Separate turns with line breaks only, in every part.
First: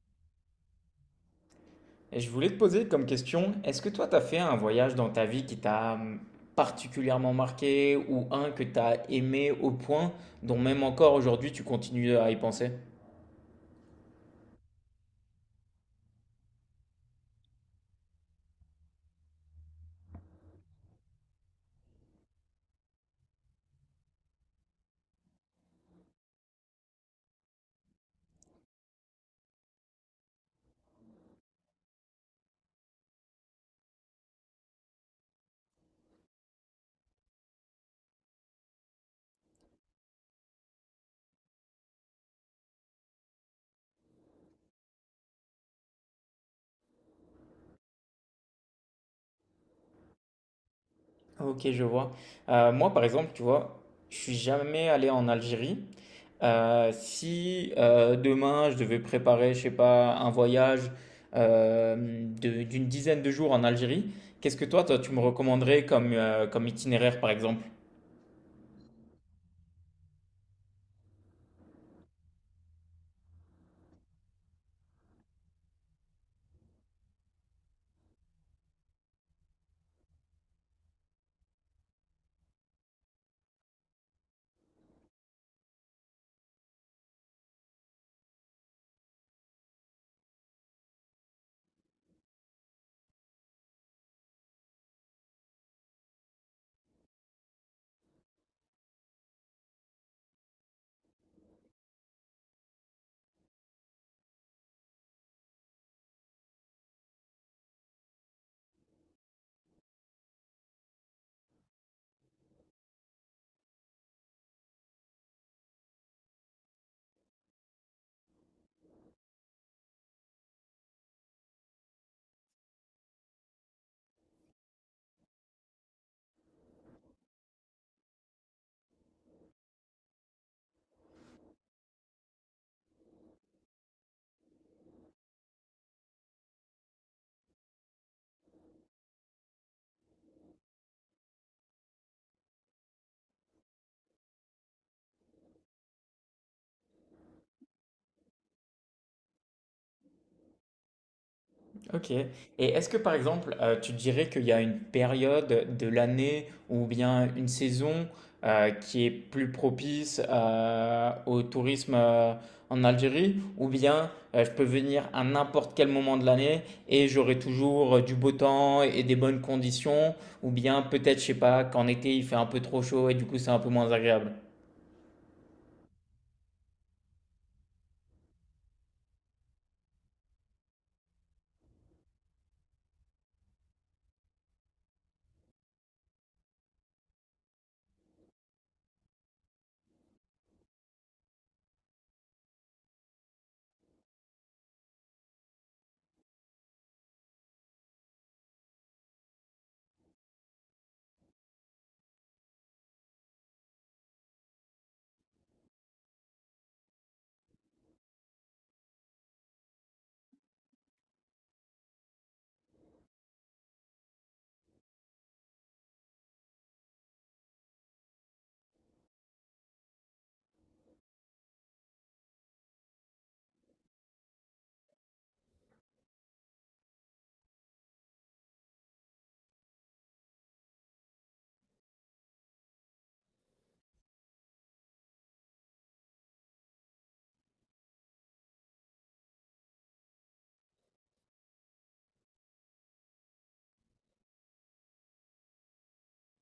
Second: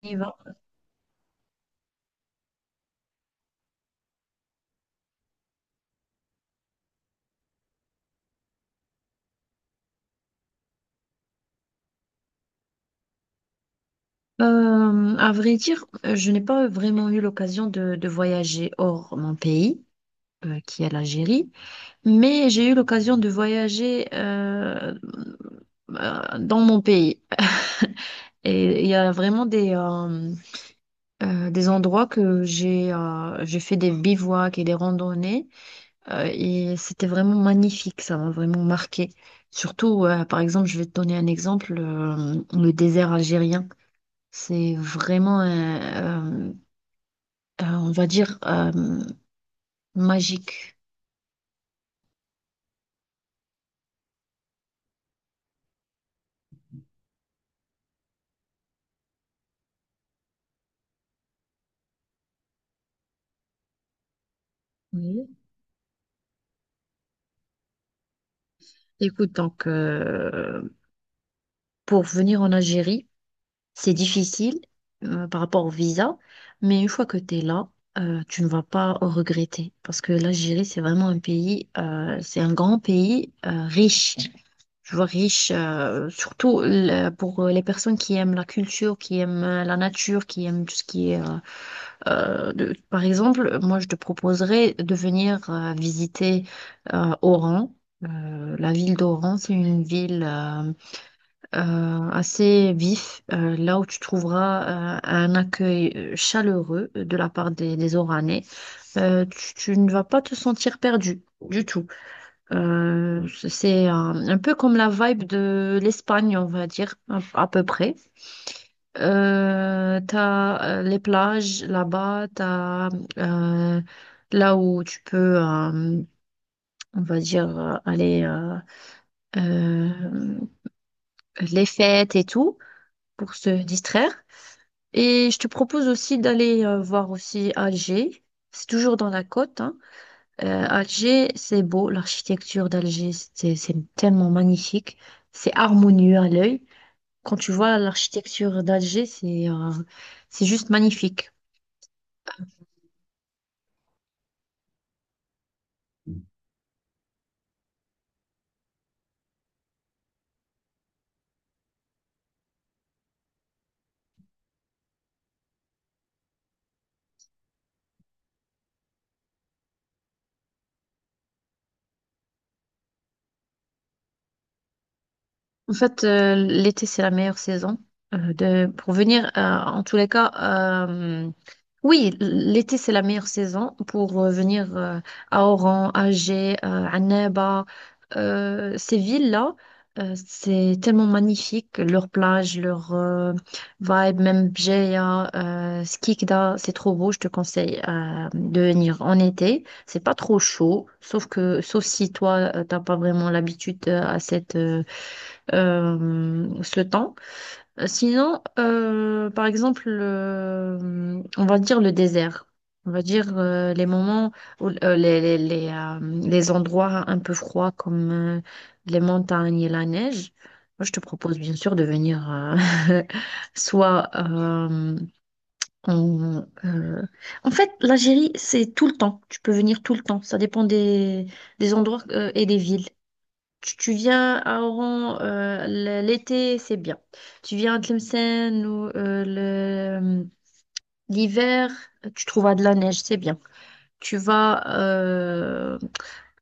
Y va.
Et je voulais te poser comme question, est-ce que toi, tu as fait un voyage dans ta vie qui t'a particulièrement marqué ou un que tu as aimé au point dont même encore aujourd'hui tu continues à y penser?
À vrai dire, je n'ai pas vraiment eu l'occasion de voyager hors mon pays, qui est l'Algérie, mais j'ai eu l'occasion de voyager dans mon pays. Et il y a vraiment des endroits que j'ai fait des bivouacs et des randonnées et c'était vraiment magnifique, ça m'a vraiment marqué. Surtout, par exemple, je vais te donner un exemple, le désert algérien. C'est vraiment, euh, on va dire, magique.
Ok, je vois. Moi, par exemple, tu vois, je suis jamais allé en Algérie. Si demain je devais préparer, je sais pas, un voyage d'une dizaine de jours en Algérie, qu'est-ce que toi, tu me
Oui.
recommanderais comme, comme itinéraire, par exemple?
Écoute, donc, pour venir en Algérie, c'est difficile par rapport au visa, mais une fois que tu es là, tu ne vas pas regretter parce que l'Algérie, c'est vraiment un pays, c'est un grand pays riche. Je vois riche, surtout pour les personnes qui aiment la culture, qui aiment la nature, qui aiment tout ce qui est euh. Par exemple, moi, je te proposerais de venir visiter Oran. La ville d'Oran, c'est une ville assez vif, là où tu trouveras un accueil chaleureux de la part des Oranais. Tu ne vas pas te sentir perdu du tout. C'est un peu comme la vibe de l'Espagne, on va dire, à peu près. T'as les plages là-bas, t'as euh, là où tu peux, on va dire, aller euh, les fêtes et tout pour se distraire. Et je te propose aussi d'aller voir aussi Alger. C'est toujours dans la côte, hein. Alger, c'est beau, l'architecture d'Alger, c'est tellement magnifique, c'est harmonieux à l'œil. Quand tu vois l'architecture d'Alger, c'est juste magnifique.
Ok. Et est-ce que par exemple, tu dirais qu'il y a une période de l'année ou bien une saison qui est plus propice au tourisme en Algérie, ou bien je peux venir à n'importe quel moment de l'année et j'aurai toujours du beau temps et des bonnes conditions, ou bien peut-être, je sais pas, qu'en été il fait un peu trop chaud et du coup c'est un peu moins agréable.
En fait, l'été, c'est la meilleure saison pour venir. En tous les cas, euh, oui, l'été, c'est la meilleure saison pour venir à Oran, à Alger, à Annaba. Ces villes-là, c'est tellement magnifique. Leur plage, leur vibe, même Bjeya, Skikda, c'est trop beau. Je te conseille de venir en été. C'est pas trop chaud, sauf si toi, t'as pas vraiment l'habitude à cette. Ce temps. Sinon, par exemple, on va dire le désert. On va dire les moments où les endroits un peu froids comme les montagnes et la neige. Moi, je te propose bien sûr de venir euh, soit euh, en, euh, en fait, l'Algérie, c'est tout le temps. Tu peux venir tout le temps. Ça dépend des endroits et des villes. Tu viens à Oran l'été, c'est bien. Tu viens à Tlemcen ou l'hiver, tu trouveras de la neige, c'est bien. Tu vas euh,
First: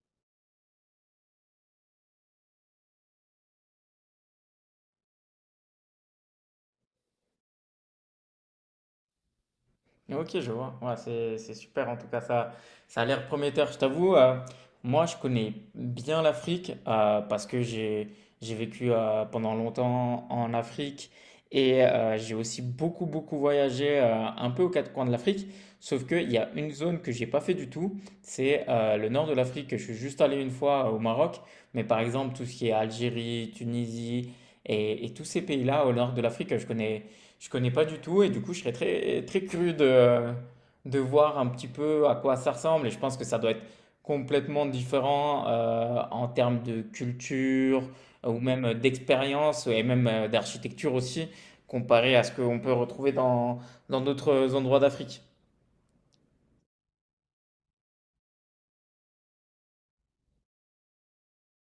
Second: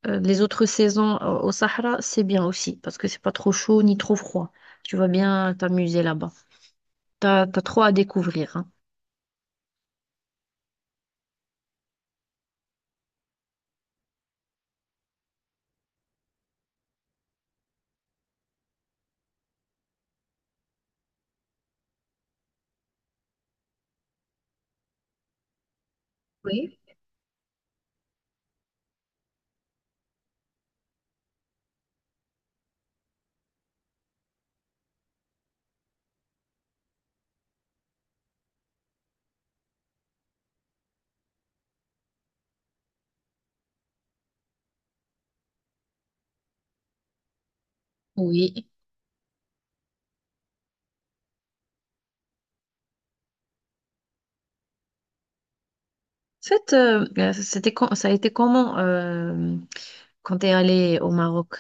euh, les autres saisons au Sahara, c'est bien aussi parce que c'est pas trop chaud ni trop froid. Tu vas bien t'amuser là-bas. T'as trop à découvrir. Hein.
Ok, je vois. Ouais, c'est super. En tout cas, ça a l'air prometteur. Je t'avoue, moi, je connais bien l'Afrique parce que j'ai vécu pendant longtemps en Afrique et j'ai aussi beaucoup beaucoup voyagé un peu aux quatre coins de l'Afrique. Sauf qu'il y a une
Oui.
zone que j'ai pas fait du tout, c'est le nord de l'Afrique. Je suis juste allé une fois au Maroc, mais par exemple tout ce qui est Algérie, Tunisie et, tous ces pays-là au nord de l'Afrique, je connais. Je connais pas du tout et du coup, je serais très, très curieux de voir un petit peu à quoi ça ressemble. Et je pense que ça doit être complètement différent en termes de culture ou
Oui.
même d'expérience et même d'architecture aussi, comparé à ce qu'on peut retrouver dans d'autres endroits d'Afrique.
En fait, ça a été comment quand t'es allé au Maroc?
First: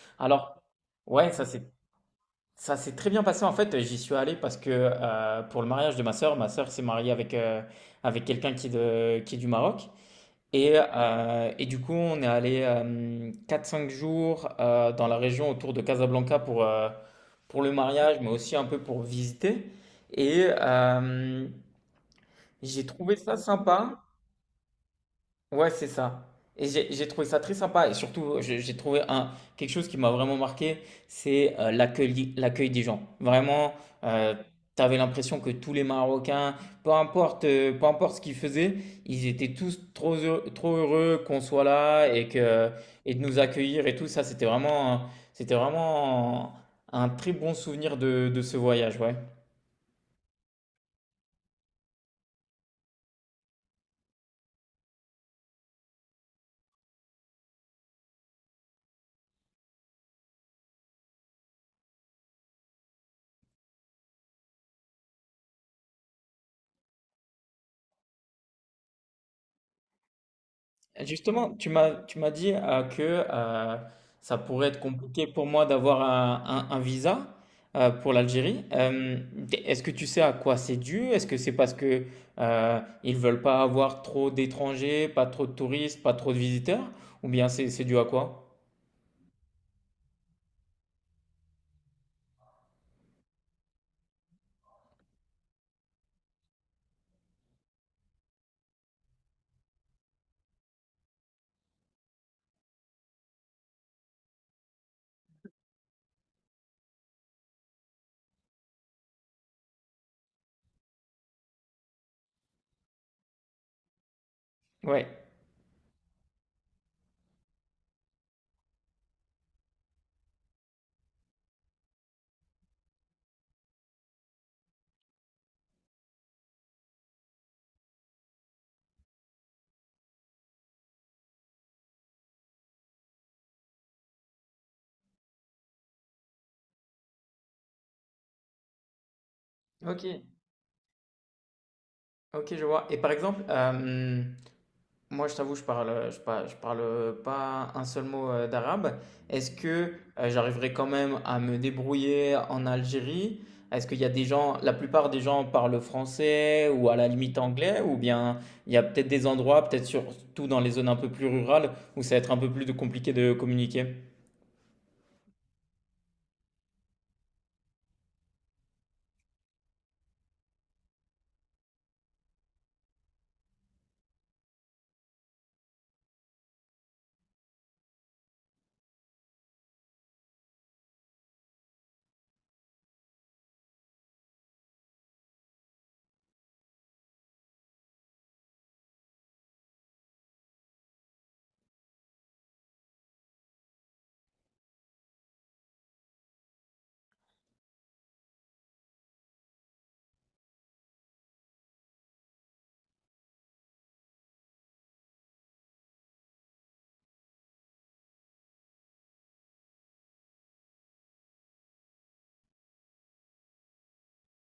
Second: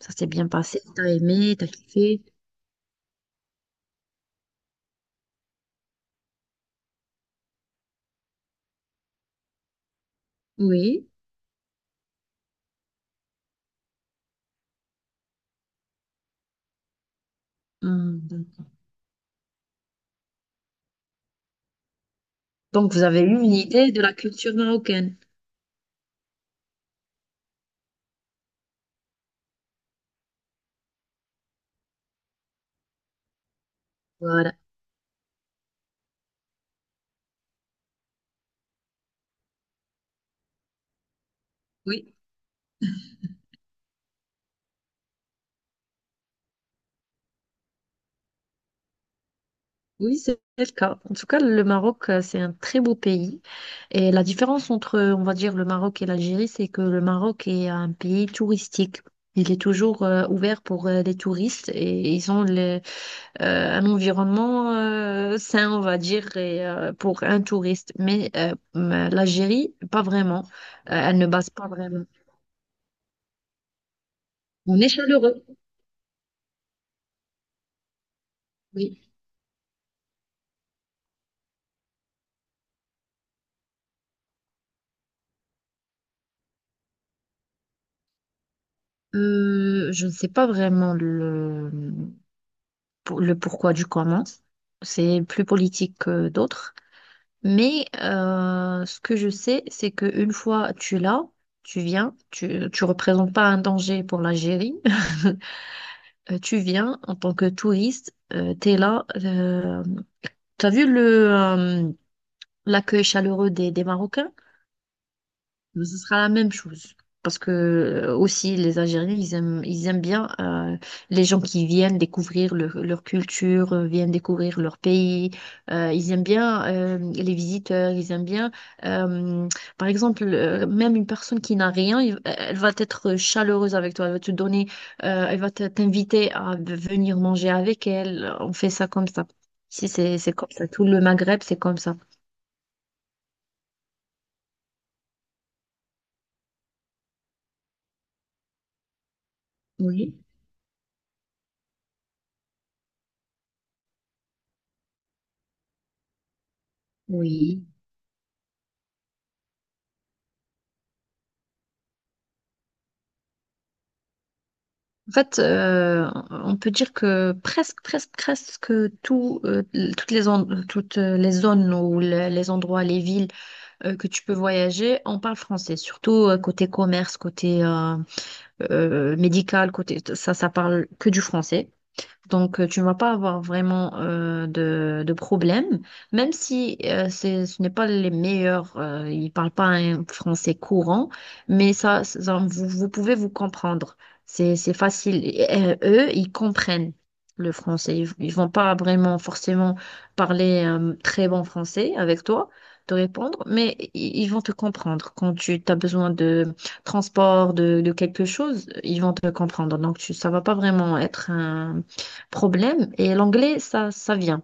Ça s'est bien
Alors,
passé? T'as
ouais, ça
aimé?
c'est.
T'as kiffé?
Ça s'est très bien passé en fait, j'y suis allé parce que pour le mariage de ma sœur s'est mariée avec, avec quelqu'un qui est du Maroc.
Oui.
Et du coup, on est allé 4-5 jours dans la région autour de Casablanca pour le mariage,
Hmm,
mais
donc
aussi un peu pour visiter. Et j'ai
donc, vous
trouvé
avez eu
ça
une idée de
sympa.
la culture marocaine.
Ouais, c'est ça. Et j'ai trouvé ça très sympa. Et surtout, j'ai trouvé un, quelque chose qui m'a vraiment marqué, c'est l'accueil, l'accueil des gens. Vraiment, euh,
Voilà.
t'avais l'impression que tous les Marocains, peu importe ce qu'ils faisaient, ils étaient tous trop heureux qu'on soit là
Oui,
et que, et de nous accueillir et tout ça. C'était c'était vraiment un très bon souvenir de ce voyage, ouais.
oui, c'est le cas. En tout cas, le Maroc, c'est un très beau pays. Et la différence entre, on va dire, le Maroc et l'Algérie, c'est que le Maroc est un pays touristique. Il est toujours ouvert pour les touristes et ils ont un environnement sain, on va dire, et, pour un touriste. Mais l'Algérie, pas vraiment. Elle ne base
Justement,
pas vraiment.
tu m'as dit que ça pourrait
On
être
est
compliqué
chaleureux.
pour moi d'avoir un visa pour l'Algérie.
Oui.
Est-ce que tu sais à quoi c'est dû? Est-ce que c'est parce que ils veulent pas avoir trop d'étrangers, pas trop de touristes, pas trop de visiteurs? Ou bien c'est dû à quoi?
Je ne sais pas vraiment le pourquoi du comment. C'est plus politique que d'autres. Mais ce que je sais, c'est qu'une fois tu l'as, tu viens, tu représentes pas un danger pour l'Algérie. Tu viens en tant que touriste, tu es là. Tu as vu le, l'accueil chaleureux des Marocains?
Ouais.
Mais ce sera la même chose. Parce que aussi, les Algériens, ils aiment bien les gens qui viennent découvrir leur culture, viennent découvrir leur pays. Ils aiment bien les visiteurs, ils aiment bien, euh, par exemple, même une personne qui n'a rien, elle va être chaleureuse avec toi, elle va te donner, elle va t'inviter à venir manger avec elle. On fait ça comme ça. Si
Ok,
c'est comme ça, tout le Maghreb, c'est comme ça.
ok, je vois. Et par exemple, moi, je t'avoue, je parle pas un seul mot d'arabe. Est-ce que
Oui,
j'arriverai quand même à me débrouiller en Algérie? Est-ce qu'il y a des gens, la plupart des gens parlent français ou à la limite
oui.
anglais, ou bien il y a peut-être des endroits, peut-être surtout dans les zones un peu plus rurales, où ça va être un peu plus de- compliqué de communiquer?
En fait, on peut dire que presque tout, toutes toutes les zones ou les endroits, les villes que tu peux voyager, on parle français, surtout côté commerce, côté médical, côté ça, ça parle que du français. Donc, tu ne vas pas avoir vraiment de problème, même si ce n'est pas les meilleurs, ils ne parlent pas un français courant, mais ça- vous pouvez vous comprendre. C'est facile. Et, eux, ils comprennent le français. Ils ne vont pas vraiment forcément parler un très bon français avec toi, te répondre, mais ils vont te comprendre. Quand tu as besoin de transport, de quelque chose, ils vont te comprendre. Donc, ça va pas vraiment être un problème. Et l'anglais, ça vient.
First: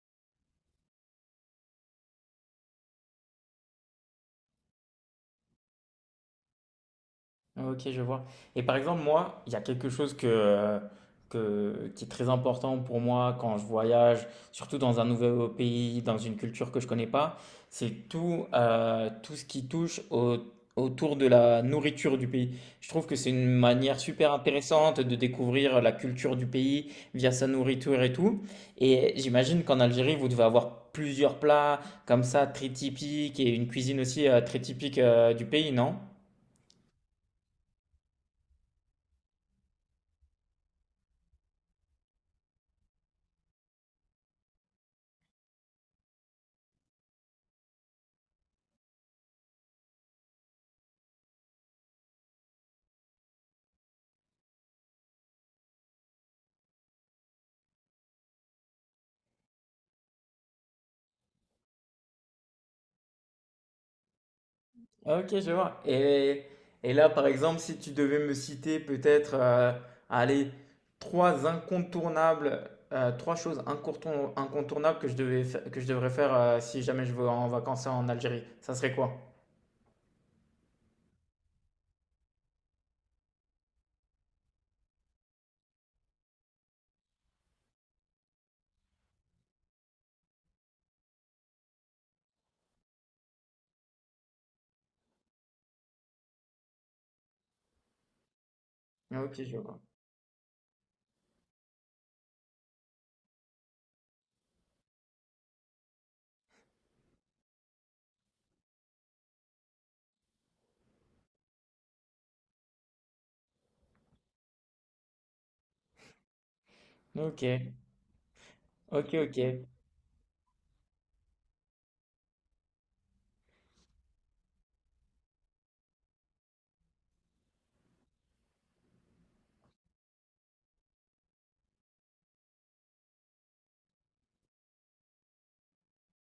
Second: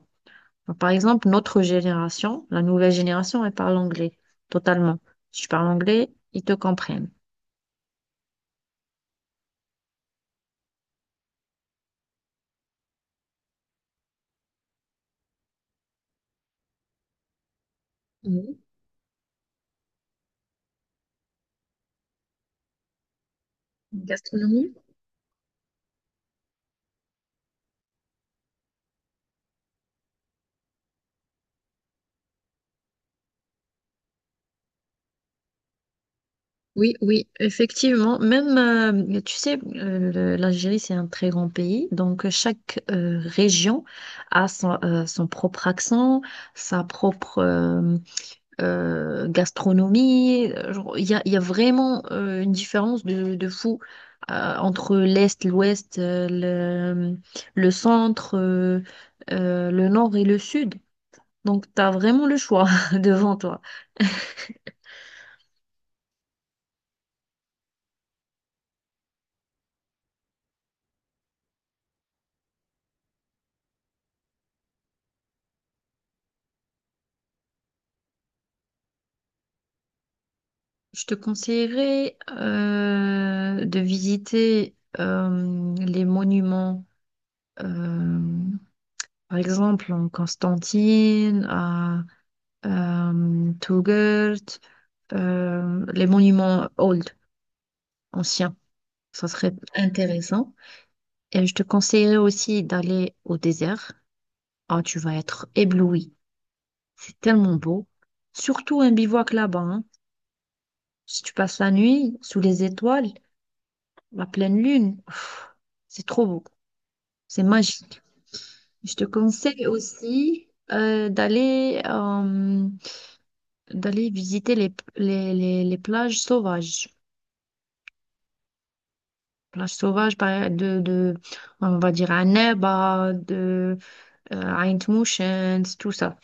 Par exemple, notre génération, la nouvelle génération, elle parle anglais totalement. Si tu parles anglais, ils te comprennent.
Ok, je vois. Et par exemple, moi, il y a quelque chose qui est très important pour moi quand je voyage, surtout dans un nouveau pays, dans une culture que je connais pas, c'est tout,
Mhm.
tout ce autour de la nourriture du pays. Je trouve que c'est une manière super
Gastronomie?
intéressante de découvrir la culture du pays via sa nourriture et tout. Et j'imagine qu'en Algérie, vous devez avoir plusieurs plats comme ça, très typiques, et une cuisine aussi très typique du pays, non?
Oui, oui, effectivement. Même, tu sais, l'Algérie, c'est un très grand pays. Donc, chaque région a son, son propre accent, sa propre, gastronomie. Genre, il y a, il y a vraiment une différence de fou entre l'Est, l'Ouest, le centre, le Nord et le Sud. Donc, tu as vraiment le choix devant toi.
Ah, ok, je vois. Et là, par exemple, si tu devais me citer peut-être, allez, trois incontournables, incontournables que que je devrais faire si jamais je vais en vacances en Algérie, ça serait quoi?
Je te conseillerais de visiter les monuments, euh, par exemple en Constantine, à Touggourt, les monuments old ancien. Ça
Ok,
serait
je vois.
intéressant. Et je te conseillerais aussi d'aller au désert. Ah, tu vas être ébloui. C'est tellement beau. Surtout un bivouac là-bas. Hein. Si tu passes la nuit sous les étoiles, la pleine lune, pff, c'est trop beau.
Ok,
C'est magique. Je te
ok, ok.
conseille aussi d'aller visiter les plages sauvages. Plages sauvages de, on va dire, à Neba, de à Intuitions, tout ça.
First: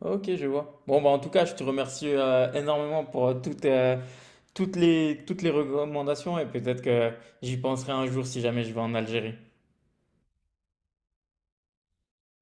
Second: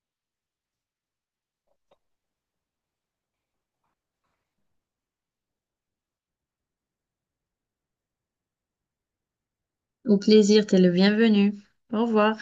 Ok, je vois. Bon, bah, en tout cas, je te remercie énormément pour toutes, toutes les recommandations et peut-être que j'y penserai un jour si jamais je vais en Algérie.
Au plaisir, t'es le bienvenu. Au revoir.